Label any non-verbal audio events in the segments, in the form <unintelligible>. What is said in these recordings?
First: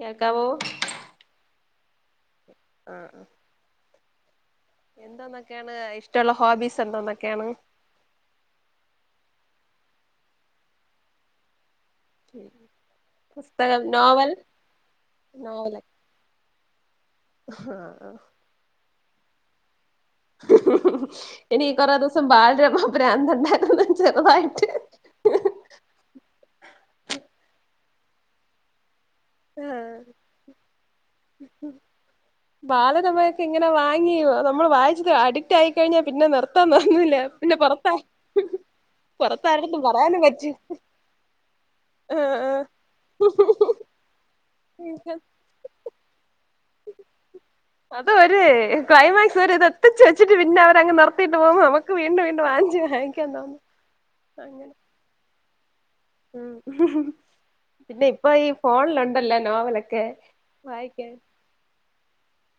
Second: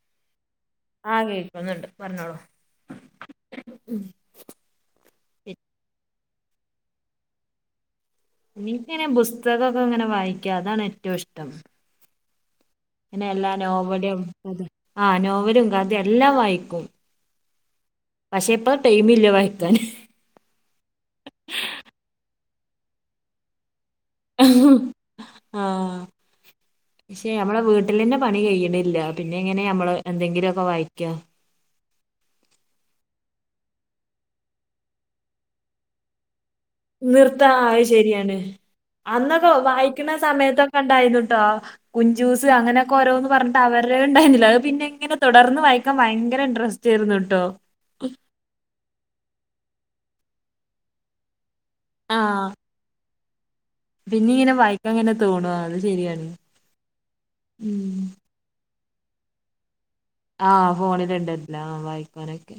കേൾക്കാവോ ആഹ് കേൾക്കുന്നുണ്ട് പറഞ്ഞോളൂ. ആഹ് ആഹ് എന്തോന്നൊക്കേണ് ഇഷ് ട്ടൊള്ള ഹോബീസ് എന്തോന്നൊക്കെയാണ്? എനിക്കങ്ങനെ ബുസ്തകോക്ക ഇങ്ങന വായിക്കാ അതാണ് ഏറ്റവും ഇഷ്ടം. പിന്നെ എല്ലാ പുസ്തകം നോവലും, നോവൽ അതെ ആഹ് നോവലും കഥയും എല്ലാം വായി ഉം ടൈമില്ല വായിക്കാനും. എനിക്ക് കൊറെ ദിവസം ബാലരമ പ്രാന്ത് ഉണ്ടായിരുന്നു. ആഹ് പക്ഷെ നമ്മടെ വീട്ടിൽ. വീട്ടിലിന്റെ പണി കഴിയണില്ല, പിന്നെ എങ്ങനെ നമ്മള് എന്തെങ്കിലുമൊക്കെ വായിക്കാ. ബാലരമ ഒക്കെ ഇങ്ങനെ വാങ്ങിയോ, നമ്മള് വായിച്ചിട്ട് അഡിക്റ്റ് ആയിക്കഴിഞ്ഞാൽ പിന്നെ നിർത്ത്. ത്താൻ തോന്നൂല, നിർത്താ പിന്നെ ആ, അത് പുറത്താ. ശരിയാണ് അന്നൊക്കെ വായിക്കുന്ന സമയത്തൊക്കെ ഉണ്ടായിരുന്നു കേട്ടോ ആ കുഞ്ചൂസ് ആ അങ്ങനെയൊക്കെ ഓരോന്ന് പറഞ്ഞിട്ട് അവർ. അവര് ഉണ്ടായിരുന്നില്ല, അത് പിന്നെ ഇങ്ങനെ തുടർന്ന് വായിക്കാൻ ഭയങ്കര. ഇൻട്രസ്റ്റ് ആയിരുന്നു കേട്ടോ അതൊരു ക്ലൈമാക്സ് ഒരു ഇതാ. ഒപ്പിച്ച് വെച്ചിട്ട് പിന്നെ അവര് അങ്ങ് നിർത്തിയിട്ട് പോകുമ്പോ നമുക്ക് വീണ്ടും വീണ്ടും ആഹ് വാങ്ങിച്ച് വായിക്കാൻ തോന്നും. പിന്നെ ഇങ്ങനെ അങ്ങനെ വായിക്കാൻ ഒക്കെ തോന്നുവാ അത് ശരിയാണ്. ഉം ഉം പിന്നെ ഇപ്പൊ ഈ ഫോൺ ഉണ്ടാലോ നോവല്. ആഹ് ഫോണിൽ ഉണ്ടാലോ ആഹ് വായിക്കാനൊക്കെ.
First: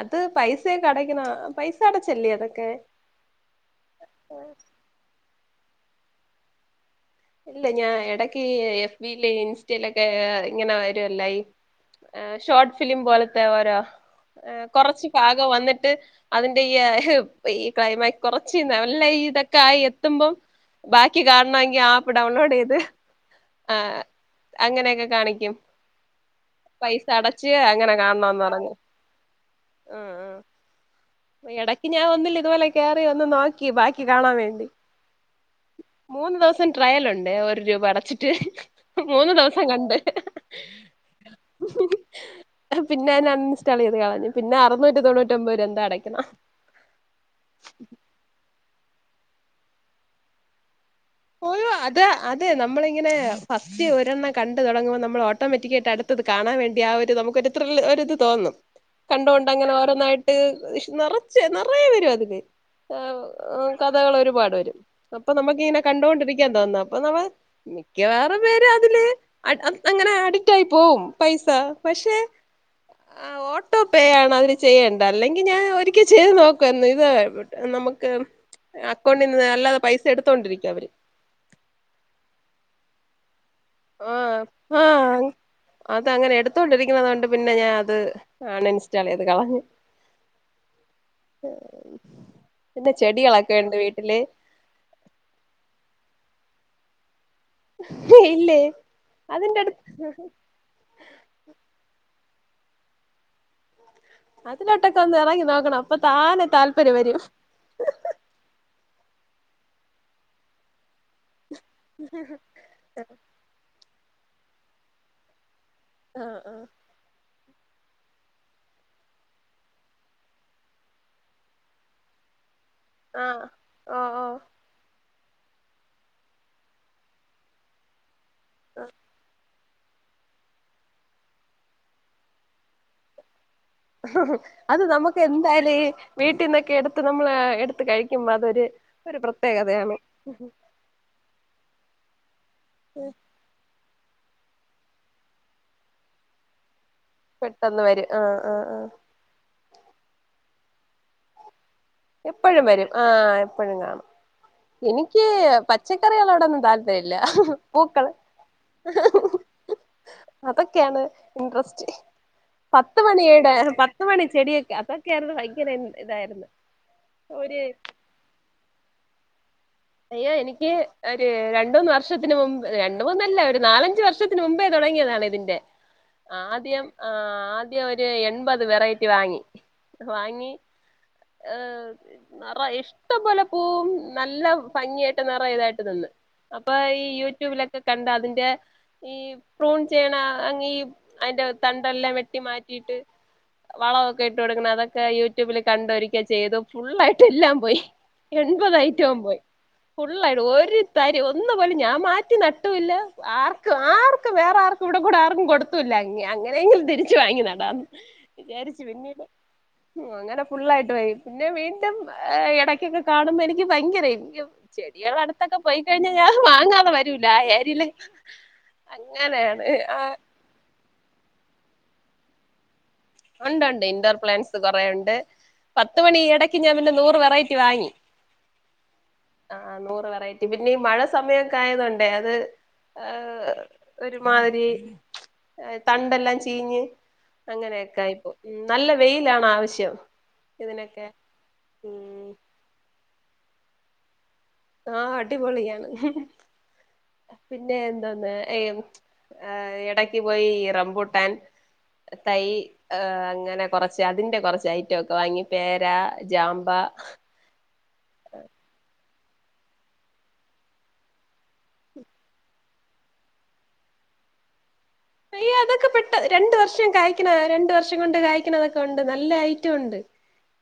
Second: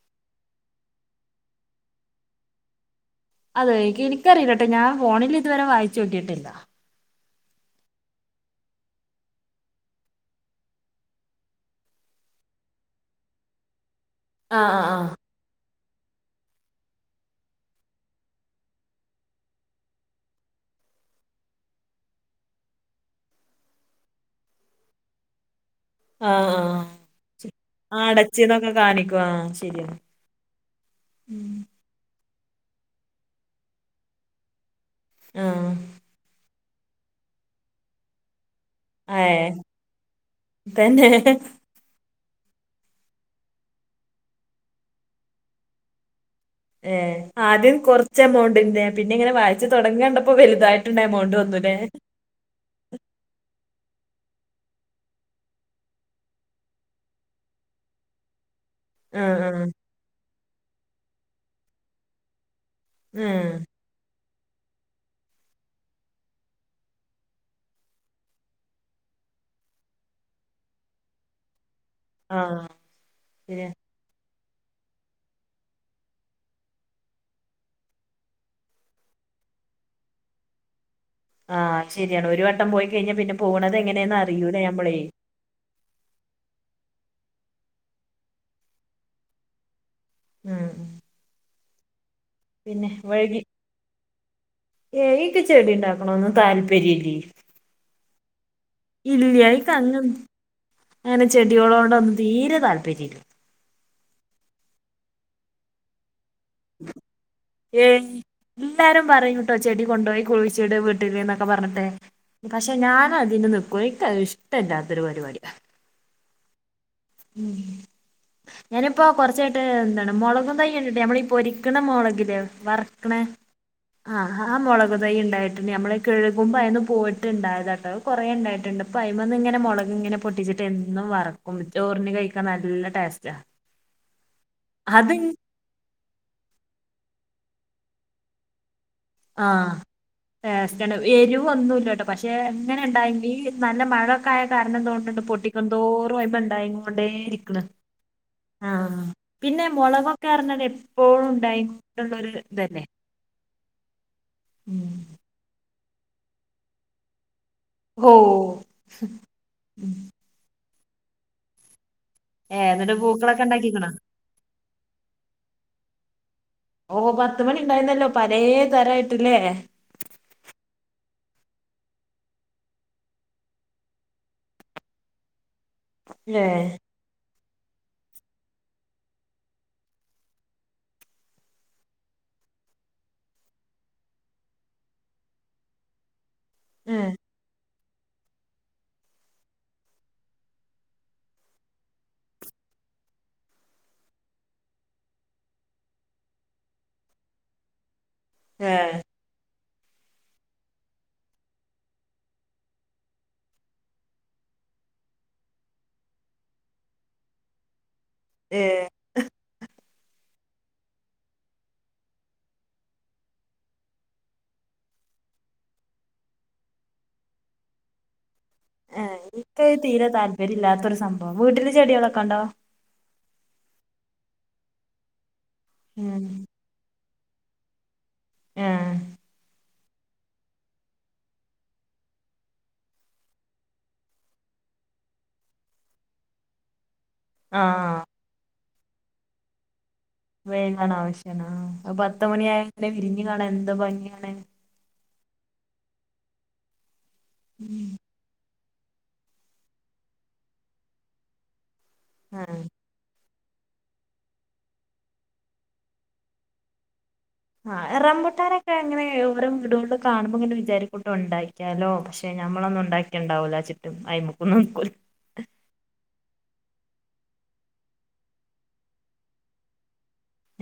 അത് പൈസയൊക്കെ അടക്കണം, പൈസ അടച്ചല്ലേ അതൊക്കെ. അതെ എനിക്കറിയില്ലട്ടോ ഞാൻ ഫോണിൽ ഇതുവരെ വായിച്ചു നോക്കിട്ടില്ല. ഇല്ല ഞാൻ ഇടക്ക് എഫ് ബി യിലെ ഇൻസ്റ്റയിലൊക്കെ ഇങ്ങനെ വരൂലോ ഈ. ഷോർട്ട് ഫിലിം പോലത്തെ ഓരോ, ആഹ് കുറച്ച് ആഹ് പാകം വന്നി ട്ട് അതിന്റെ ഈ ഈ ക്ലൈമാക്സ് കൊറച്ചന്ന് നല്ല ഇതൊക്കെ ആയി എത്തുമ്പോൾ. ബാക്കി കാണണമെങ്കിൽ ആഹ്. ഡൗൺലോഡ് ചെയ്തു ആഹ് അങ്ങനെയൊക്കെ കാണിക്കും. ആഹ് ആഹ് പൈസ അടച്ച് അങ്ങനെ ആഹ് കാണണംന്ന് അടച്ചിന്നൊക്കെ പറഞ്ഞ് കാണിക്കും ആഹ് ശരിയാണ് ആ ഉം ഇടക്ക് ഞാൻ ഒന്നില്ല ഇതുപോലെ കേറി ഒന്ന് നോക്കി ബാക്കി കാണാൻ വേണ്ടി ആഹ് മൂന്ന് ദിവസം ട്രയല ഉണ്ട് ഒരു രൂപ അടച്ചിട്ട് മൂന്ന് ഏഹ് ദിവസം കണ്ട് തന്നെ പിന്നെ ഞൻ അൺ ഇൻസ്റ്റാൾ ചെയ്ത് കളഞ്ഞു പിന്നെ അറുുന്നൂറ്റി തൊണ്ണൂറ്റി ഒമ്പത്ര് എന്താടക്ക ഏ ആദ്യം കൊറച്ച് എമൗണ്ട്ണ്ട് പിന്നെ ഇങ്ങനെ വായിച്ച തുടങ്ങണ്ടപ്പോ വലുതായിട്ട് ഓയോ അത് അതെ നമ്മളിങ്ങനെ പത്തി ഒരെണ്ണം കണ്ട് തുടങ്ങുമ്പോൾ നമ്മൾ ഓട്ടോമാറ്റിക്ക ആയിട്ട് അടുത്തത് കാണാൻ വേണ്ടി ആ ഒരു നമുക്ക്ൊരിത്ര ഒരിത് തോന്നും കണ്ടുകൊണ്ട് ആഹ് അങ്ങനെ ഓരോന്നായിട്ട് നിറച്ച് നിറയെ വരും അതില് ആഹ് കഥകൾ ഒരുപാട് വരും അപ്പൊ നമുക്കിങ്ങനെ കണ്ടൊണ്ടിരിക്കാൻ തോന്ന അപ്പൊ ന മിക്ക വേറ പേര് അതില് അങ്ങനെ അഡിറ്റ്ായി ആഹ് ആഹ് ശരിയാ ോ ചെയ്യണ്ട അല്ലെങ്കിൽ ഞാൻ ഒരിക്കൽ ചെയ്ത് നോക്കുവന്ന് ഇതട്ട് നമുക്ക് അക്കൗണ്ടിൽ നിന്ന് അല്ലാതെ പൈസ എടുത്തോണ്ടിരിക്കും അവര് ആഹ് ശരിയാണ് ഒരു വട്ടം പോയി കഴിഞ്ഞാ പിന്നെ പോണത എങ്ങനെയന്ന് ആഹ് അറിയൂല്ലേ ഞമ്മളെ ത്തൊണ്ടിരിക്കുന്നതൊണ്ട് പിന്നെ ഞാൻ അത് അൺ ഇൻസ്റ്റാൾ ചെയ്ത് കളഞ്ഞു ഉഹ <unintelligible> പിന്നെ വഴകി ചെടികളൊക്കെ ഉണ്ട് വീട്ടില് ഏക്കെ ചെടി ഉണ്ടാക്കണന്ന് താല്പയ പിരിലി ഇല്ലേ അതിന്റെ ഇല്ലായിക്ക അടുത്ത് അങ്ങങ് അങ്ങനെ ചെടികോള കൊണ്ട്ൊന്നും തീരെ താല്പര്യംമല്ല അതിനലൊട്ടക്കൊന്ന് എറങ്ങി നോക്കണം അപ്പൊ താനെ താല്പര്യം വരും ഏ എല്ലാരും പറയും ട്ടോ ചെടി കൊണ്ടുപോയി കുഴിച്ചിട് വീട്ടില്ന്നൊക്കെ പറഞ്ഞിട്ടെ പക്ഷെ ഞാൻ അതിന് നക്കോ ഇഷ്ടമല്ലാത്തൊരു പരിപാടി ആഹ ആഹ ഉം ഞാനിപ്പോ കുറച്ചായിട്ട് എന്താണ് മുളകും തൈ്യണ്ടിട്ട നമ്മളീ പൊരിക്കണ മുളകിലേ വറക്കണ ആഹ് ആഹ് ഓ ഓ ആഹ ആ മുളക കൊറേ ഉണ്ടായിട്ടുണ്ട് നമ്മള കഴുകുമ്പോ അയ്ന്ന് പോയിട്ട്ണ്ടാവൂലട്ടോ കൊറേണ്ടായിട്ട്ണ്ട് പ്പയ്മങ്ങനെ മൊൾ മൊളക് ങ്ങനെ പൊട്ടിച്ച്ട്ട് എന്നും വറക്കും ചോറിന് കഴിക്കാൻ നല്ല ടേസ്റ്റാ അത് നമ്മക്ക് എന്തായാലും ഈ വീട്ടീന്നക്കെ എട്ത്ത് ന നമ്മളാ എട്ത്ത് കഴിക്ക്മ്പതൊര് ആഹ് ടെസ്റ്റണ് എരിവോന്നുല്ലട്ടോ പക്ഷെ എങ്ങനെ ണ്ടായെങ്കിലും ഈ നല്ല മഴേ തൊക്കായ കാരണാതോന്ണ്ണ്ട് പൊട്ടിക്കന്തോറുയ്മെ ണ്ടായികോണ്ട് ണ്ടേ ഇരിക്ക്ണ് പെട്ടെന്ന് വരും ആഹ് ആഹ് പിന്നെം മൊളകൊക്കേർഞ്ഞാ തപ്പോഴും ഉണ്ടായിങ്ങോ എപ്പഴും വരും ആഹ് എപ്പഴും കാണും ഉം എനിക്ക് പച്ചക്കറികളോടൊന്നും താൽപ്പെ ഇല്ല പൂക്കൾ ഓഹ് അതൊക്കെയാണ് ഇൻട്രസ്റ്റ് ഏഹ് എന്നിട്ട് പത്ത് പൂക്കളൊക്കെ മണിടെ ഉണ്ടാക്കിക്കണോ പത്ത് മണി ചെടിഒക്കെ അതൊക്കെയായിരുന്നു ഭയങ്കര ഇതായിരുന്നു ഓ ഒരു പത്തുമണി ണ്ടായിന്നല്ലോ പലേ തരായ്ട്ടുലേ അയ്യോ എനിക്ക് ഒര് രണ്ടൂന്ന് വർഷത്തിന് മുമ്പ് രണ്ട മൂന്നല്ല ഒരു നാലഞ്ച വർഷത്തിന് മുമ്പേ തോ തുടങ്ങിയതാണിതിന്റെ ഏഹ് ആദ്യം ആദ്യം ഒര് എൺപത് വെറൈറ്റി വാങ്ങി വാങ്ങി ഏഹ് നിറ ഇഷ്ടംപോലെ പൂവും നല്ല ഭംഗിയായിട്ട് നിറ ഇതായിട്ട് നിന്ന് അപ്പൊ ഈ ഏഹ് യൂട്യൂബില ക്കെ കണ്ട അതിന്റെ ഈ പ്രൂൺ ചേയ്യ്ണ ഈ അയിന്റെ തണ്ടെല്ലാം വെട്ടി മാറ്റി ഇട്ട് വളമൊക്കെ ഇട്ട് കൊടുക്കണം അതൊക്കെ യൂട്യൂബിലെ കണ്ടൊരു. ഒക്കെ ചെയ്തു ഫുള്ളായിട്ട് എല്ലാം പോയി എൺപത് ഏഹ് ഐറ്റുവും പോയി. ഫുള്ളായിട്ടും ഒരു തരി ഒന്ന് പോലെ ഞാൻ മാറ്റി നട്ടു ഇല്ല ആർക്കും ആർക്കും വേറെ ആർക്കും. കൂടെ കൂടെ ആർക്കും കൊടുത്തൂല്ല അങ്ങനെ അങ്ങനെയെങ്കിലും തിരിച്ച് വാങ്ങി നടാന്ന് വിചാരിച്ചു പിന്നീട് അങ്ങനെ ഫുള്ളായി പിന്നെ വീണ്ടും ഇടക്കൊക്കെ കാണുമ്പോ എനിക്ക് ഭയങ്കര ചെടികൾ അടുത്തൊക്കെ പോയി കഴിഞ്ഞ ഞാൻ വാങ്ങാതെ വരൂല ആ ഏരീ ഏഹ് ഇക്ക് അഹ് തീരെ താല്പര്യം ഇല്ലാത്തൊരു സംഭവം വീട്ടില് ചെടികളൊക്കെ ഉണ്ടോ ഉണ്ട്ണ്ട് ഇൻഡോർ പ്ലാൻസ് കൊറേ ഉണ്ട് പത്ത് മണി ഉം ഇടക്ക് ഞാൻ പിന്നെ നൂറ് <unintelligible> പോയിറ്റ് വാങ്ങി ആഹ് ആഹ് നൂറ് വെറൈറ്റി പിന്നെ ഈ മഴ സമയൊക്കെ ആയതൊണ്ടേ അത് ആഹ് ഒരുമാതിരി തണ്ടെല്ലാം ചീഞ്ഞ് ആഹ് അങ്ങനെയൊക്കെ ആയിപ്പോ നല്ല വെയ്ലാണ് ആവശ്യം വേങ്ങാണ് ഇതിനൊക്കെ ആവശ്യാണോ പത്ത് ഉം മണിയായ വിരിഞ് കാണാ എന്ത് ഭംഗിയാണ്. ആഹ് അടി പൊളിയാണ് പിന്നെ എന്തോന് എ ഏഹ് എടക്ക് പോയി ഇ റംപൂട്ടാൻ തൈ ആഹ് ഏഹ് അങ്ങനെ കൊറച്ച് അതിന്റെ കൊറച്ച് ഐറ്റൊക്കെ വാങ്ങി പേര, ജാംമ്പ. ആഹ് റംപൊട്ടാനെക്കെ ങ്ങനെ ഓരോ വീടോൾലും കാണുമ്പോങ്ങനെ വിചാരിക്കൂട്ടോ ണ്ടാക്ക്യാലോ പക്ഷെ ഞമ്മളൊന്നു ണ്ടാക്ക്യാ ഇണ്ടാവൂല വിചാരിച്ച്ട്ട് അയമക്കൊന്നും ന്ക്കൂല. <unintelligible> അതൊക്കെ പെട്ട രണ്ട് വർഷം കായ്ക്ക്ണ രണ്ട് വർഷം കൊണ്ട് കായ്ക്ക്ണ തൊക്കെ ഉണ്ട് നല്ല ഐറ്റം ഉണ്ട്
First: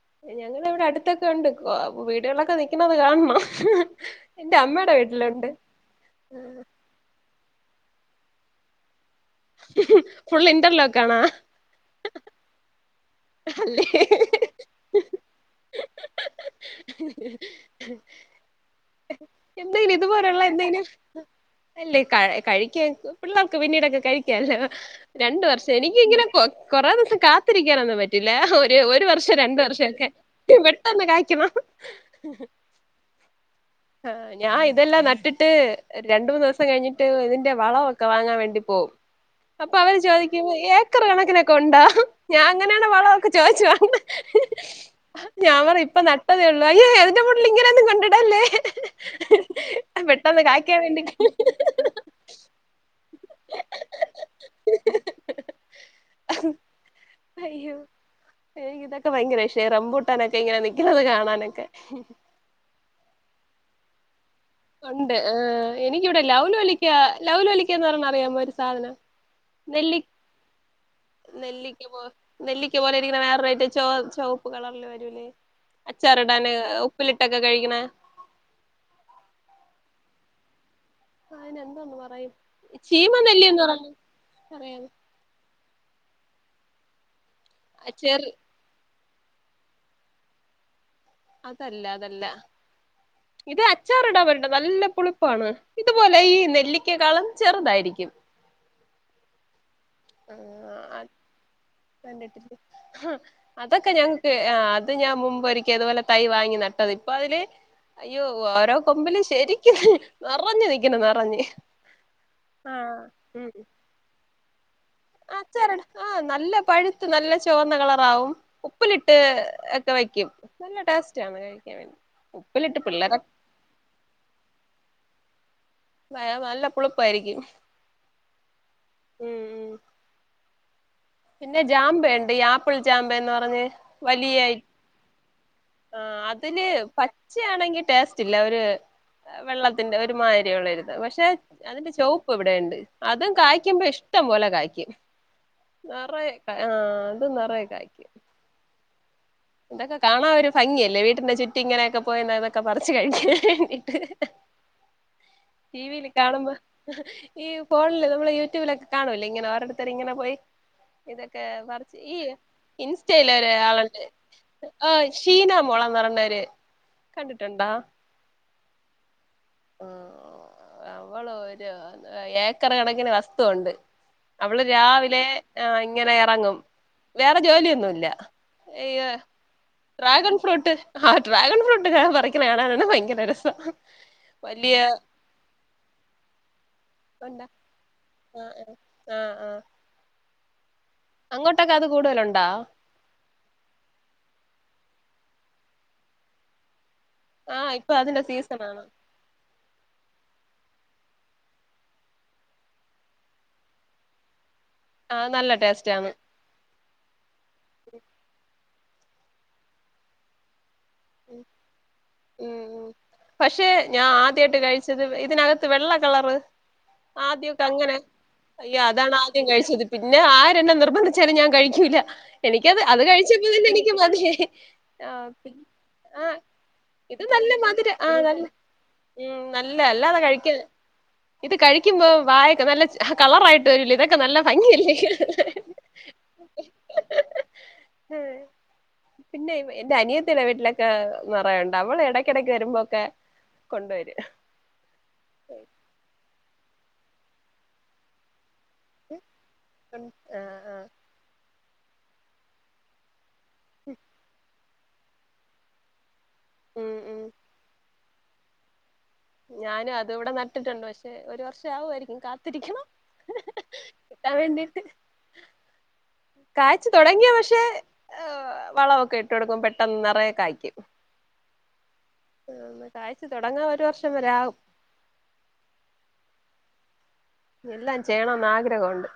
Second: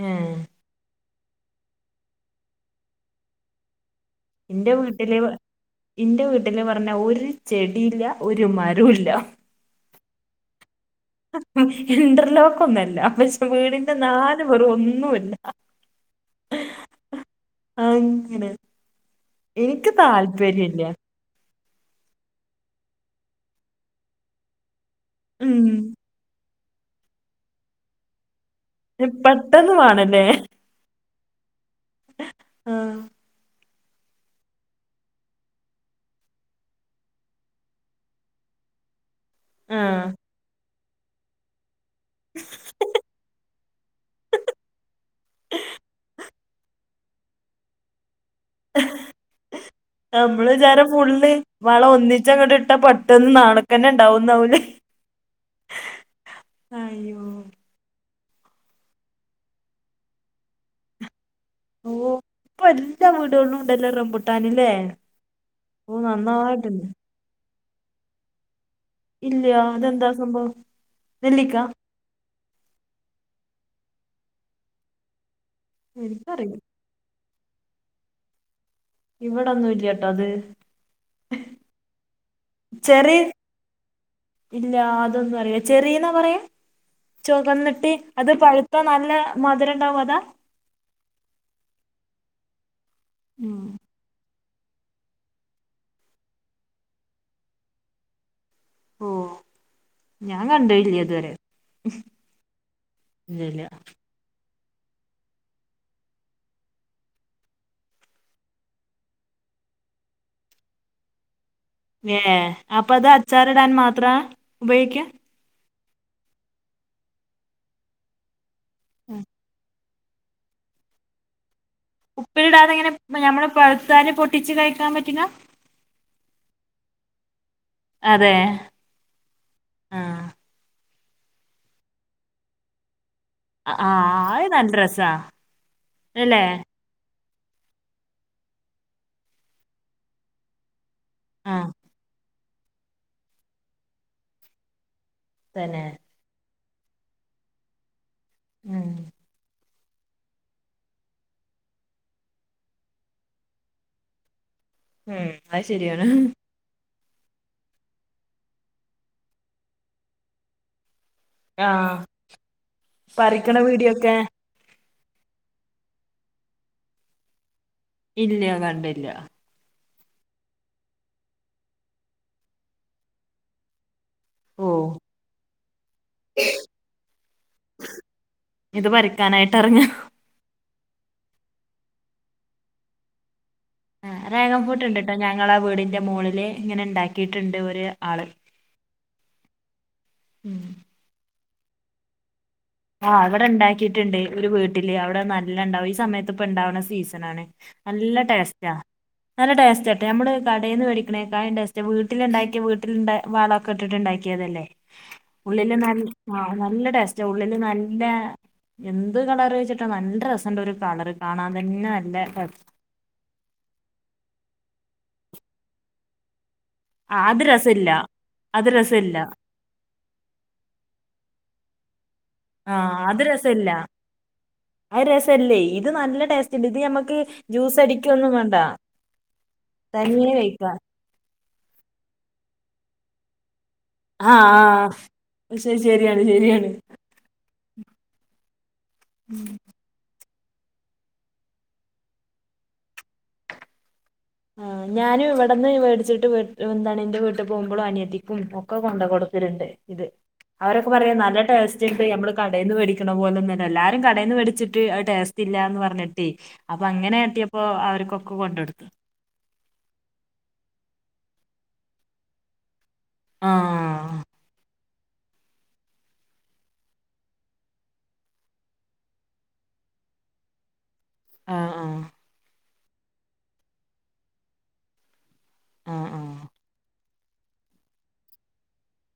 ഏഹ് ഞങ്ങള വടെ അട്ത്തൊക്കെ ഉണ്ട് വീടുകളിലൊക്കെ നിക്കണത് കാണണം. എന്റെ ഇന്റെ അമ്മയുടെ വീട്ടില് വീട്ടിലുണ്ട് ഇന്റെ വീട്ടില് പറഞ്ഞ ഒര് ചെടീല്ല ഒര് മരു ല്ല. ഫുൾ ഇന്റർ ഇന്റർലോക്കൊന്ന മിസ് അല്ലേ വീടിന്റെ നാല് പൊറും ഒന്നുല്ല അങ്ങനെ എനിക്ക് എന്തെങ്കിലും ഇതുപോലുള്ള താല്പര്യല്ല എന്തെങ്കിലും അല്ലേ കഴി കഴിക്കേക്കും പിള്ളേർക്ക് പിന്നീടൊക്കെ കഴിക്ക്യാല്ലോ രണ്ട് ഉം വർഷായി എനിക്ക് ഇങ്ങനെ കൊ കൊറേ ദിവസം കാത്തിരിക്കാനൊന്നും പറ്റില്ല ഒ ര് ഒരു വർഷോ രണ്ട് പെട്ടെന്ന് വർഷൊക്കെ വേണല്ലേ പെട്ടെന്ന് കായ്ക്കണം ആ ആഹ് ഞാൻ ഇതെല്ലാം നട്ടിട്ട് രണ്ട് മൂന്ന് ദിവസം കഴിഞ്ഞിട്ട് ഇതിന്റെ വളവൊക്കെ വാങ്ങാൻ വേണ്ടി പോവും അപ്പൊ ആ അവര് ചോയ്ക്കും ഏക്കർ കണക്കിനൊക്കെ ഉണ്ടോ ഞാ അങ്ങ ങ്ങൻത്തെ വളവൊക്കെ ചോയ്ച്ചു വാങ്ങ ഞാൻ പറയും ഇപ്പം നട്ടതേ ഉള്ളൂ അയ്യോ അയിന്റെ മൂട്ടിൽ ഇങ്ങനെയൊന്നും കൊണ്ട്ട് ആ പെട്ടെന്ന് അമ്മളെ കായ്ക്കാൻ വിജാരം വേണ്ടി ഫുള്ള് വളം ഒന്നിച്ചങ്ങട്ട് ഇട്ടാ പെട്ടെന്ന് നാളെക്കെന്നെ ഇണ്ടാവുംന്നാവൂലേ അയ്യോ അയ്യോ എനിക്ക് ഇതൊക്കെ ഭയങ്കര ഇഷേ റംബൂട്ടാനൊക്കെ ഇങ്ങനെ നിക്കുന്നത് കാണാന് ഓഹ് ഇപ്പൊ എല്ലാ വീടുകളിലും ഇണ്ടെല്ലൊ റംബു ഉണ്ട് എനിക്കിവിടെ ലൗലോലിക്ക നന്നായിട്ടുണ്ട് ലൗലോലിക്കാന്ന് പറയ്ണത് അറിയാമോ സാധനം ഇല്ല നെല്ലി അതെന്താ സംഭവം നെല്ലിക്ക പോ നെല്ലിക്ക പോലെരിക്ക്ണ വേറൊരൈറ്റം ചോ ചൊവപ്പ് കളറില് വരൂലേ അച്ചാറിടാന് എനിക്കറിയില്ല ഉപ്പിലി ഇട്ടൊക്കെ കഴിക്ക്ണേ ഇവിടൊന്നുല്ലട്ടോ അത് പ്പ അയ്നെന്തോന്ന് പറയും ചെറിയ ചീമവല്ലീന്ന് പറയ്ണ പറയ്ണ ചെറീന്നാ പറയാ ചൊവന്നിട്ട് ചെറി അത് പഴ്ത്ത നല്ല മധുരണ്ടാവും അതാ അതല്ല അതല്ല ഇത് ഉം അച്ചാർടാവ നല്ല പുളിപ്പാണ് ഇതുപോലെ ഈ നെല്ലിക്കക്കളം ചെറുതായിരിക്കും ഓ ഞാൻ കണ്ടില്ല ആ ഇതുവരെ കണ്ടിട്ടില്ല ഇല്ലല്ല അതൊക്കെ ഞങ്ങക്ക് ആ അത് ഞാൻ മുമ്പ്ൊരിക്കും അതുപോലെ തൈ വാങ്ങി നട്ടത് ഇപ്പൊ അതില് അയ്യോ ഓരോ കൊമ്പില്ും ശരിക്ക നിറഞ്ഞഞ് നിക്കുന്നു നിറഞ്ഞ് ഏ ആ അപ്പൊ അത് ഉം അച്ചാറിടാൻ മാത്ര ഉപയോഗിക്കൂ ആഹ നല്ല പഴുത്ത് നല്ല ചുവന്ന കളറാവും ഉപ്പിലിട്ട് വയ്ക്കും നല്ല ടേസ്റ്റ് ആണ് കഴ ഉപ്പിലിടാതെങ്ങനെ നമ്മള് പുത്തന്നെ പൊട്ടിച്ചച്ച് കഴിക്കാൻ പറ്റില്ല വ നല്ല പുളിപ്പായിരിക്കും അതെ ഉം ഉം ആഹ പിന്നെ ജാമ്പുണ്ട് ഈ ആപ്പിൾ ജാമ്പന്ന് പറഞ്ഞ് ആ അത് വലിയയി നല്ല രസാ ആ അല്ലേ അതില് പ ഉച്ച ആണെങ്കിൽ ടേസ്റ്റ് ഇല്ല ഒരു വെള്ളത്തിന്റെ ഒരു മതിരിയ ഉള്ളരു പക്ഷെ ആ അതിന്റെ ചുവപ്പ് ഇവിടെുണ്ട് അതും കായ്ക്കുമ്പോ ഇഷ്ടം പോലെ കായ്ക്കും തന്നെ നിറയക്ക ആഹ് അതും നിറയ കായ്ക്ക് ഉം ഇതൊക്കെ കാണാൻ ഒരു ഭംഗിയല്ലേ വീട്ടിന്റെ ചുറ്റി ഇങ്ങനെയൊക്കെ പോയെന്ന അതൊക്കെ പറച്ച്ു കഴിാൻ വേണ്ടിട്ട് ഉം അത് ടി വിൽ ശരിയാണ് കാണുമ്പോ ഈ ഫോണില് നമ്മള് യൂട്യൂബിലൊക്കെ കാണൂല്ലേ ഇങ്ങനെ ഓരുടുത്തർ ഇങ്ങനെ പോയി ഇതൊക്കെ ആ പററച്ച് ഈ ഇൻസ്റ്റയില പറിക്കണ വീഡിയോ ഒരാളുണ്ട് ഒക്കെ ആ് ഷീനാമോളന്ന് പറയണ്ടവര് കണ്ടിട്ടുണ്ടോ ഇല്ല കണ്ടില്ല ആ അവള് ഒരുര് ഏക്കർ കണക്കിന് വസ്തുവുണ്ട് നമ്മള് ഓ രാവിലെ ഇങ്ങനെ ഇറങ്ങും വേറെ ജോലിയൊന്നുമല്ല ഈ ഇത് പറിക്കാനായിട്ട് ഇറങ്ങ ഡ്രാഗൺ ഫ്രൂട്ട് ആഹ ഡ്രാഗൺ ഫ്രൂട്ട് ഞാൻ പററിക്കുന്ന കാണാനാണ് ഭയങ്കര രസം ആ രേഖം വലിയ ഫൂട്ട്ുണ്ട് കേട്ടോ ഞങ്ങള ആ വീടിന്റെ മുകളളില് ഇങ്ങനെ ഉണ്ടാക്കിയിട്ടുണ്ട് ഒരു ആള് ആഹ ഉഹ ആഹ ഉഹ ഉം അങ്ങോട്ടൊക്കെ അത് കൂടുതലുണ്ടോ ആഹ് എവിടെ ഉണ്ടാക്കിട്ടുണ്ട് ഒരു വീട്ടിൽ ആണ് നല്ല ആഹ് ഇപ്പൊ അതിന്റെ ടേസ്റ്റ സീസണാണ് നല്ല ടേസ് ഹ് ആഹ് നല്ല ടേസ്റ്റാണ് ശ് നല്ല ടെ ഉ ഉ വെച്ച്ത് ഇതിനതിന ആ, അത് രസമില്ല അത് അയ്യോ അതാണ് രസമില്ല ആദ്യം കഴിച്ചത് പിന്നെ ആര എന്നാം നിർബന്ധിച് ആ എനിക്കത് അത് കഴിച് രസമില്ല അത് രസല്ലേ ഇത് ആഹ് നല്ല നല്ല ഉം നല്ല അല്ലാതാ തനിയെ കഴിക്കാൻ കഴിക്കാ ഇതൊക്കെ നല്ല ഭംഗിയല്ലേ കാണാൻ ആഹ് ഹാ ആഹ് പക്ഷെ ശരിയാണ് ശരിയാണ് ഹാ ശ് ഗ ആഹ് ഞാനും ഇവിടെന്ന് മേടിച്ചിട്ട് വീ എന്താണ് എൻന്റെ വീട്ടിൽ പോകുമ്പോും അനിയധികം ക്കെ കൊണ്ട് കൊടുക്കൽ ഇണ്ട് ഇത് ആഹ് ആഹ് അവരൊക്കെ പറയാ നല്ല ടേസ്റ്റ്ണ്ട് നമ്മൾ കടേൽനിന്ന് വെടിക്കുന്ന പോലെഅല്ല നല്ല ഉം ഉം ഒകെ കോണ്ടെടുത്ത ഞാൻ അതിവിടെ നട്ടിട്ടുണ്ട് പക്ഷേ ഒരു വർഷം ആകുവരിക്കും കാത്തിരിക്കണം ആഹ് അ എന്നിട്ട് കാഴ്ച്ച തോടങ്ങിയ പക്ഷെ വളവൊക്കെ ഇട്ട് കൊടുകക്കും പെട്ടെന്ന് നിറയെ കായ്ക്കും ആ ആ അന്നാ കായിച്ച് തുടങ്ങാൻ ഒരു വർഷം വരെ ആകും ആ ആ എല്ലാം ചെയ്യണംന്ന് ആഗ്രഹമുണ്ട്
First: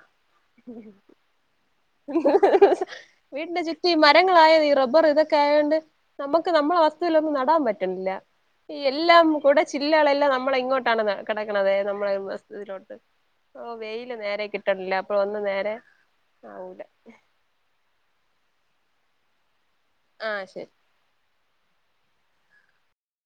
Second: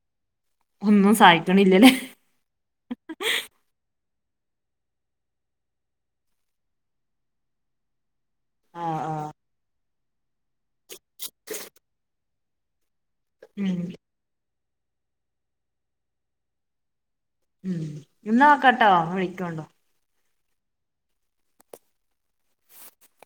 ഒന്നും സഹായിക്കണില്ല ഇ ഹ്ഇ ഹ് വീട്ടിന്റെ ചുറ്റും ഈ മാ മരങ്ങളായത് ഈ റബ്ബർ ഇതൊക്കെ ആതൊണ്ട് നമുക്ക് നമ്മുടെ വസ്തുവിൽ ഒന്നും നടാൻ പറ്റുണില്ല ആഹ് എല്ലാം ആഹ് കൂടെ ചില്ലകളെല്ലാം നമ്മള ഇങ്ങോട്ടാണ് കിടക്കണത നമ്മളെ വീ ഓ ഉം വെയില് നേരെ കിട്ടണില്ല അപ്പ ഒന്നും നേരെ ആവൂല ഉം ഇന്നാ വെക്കട്ടോ വിളിക്കണ്ടോ ആ ശരി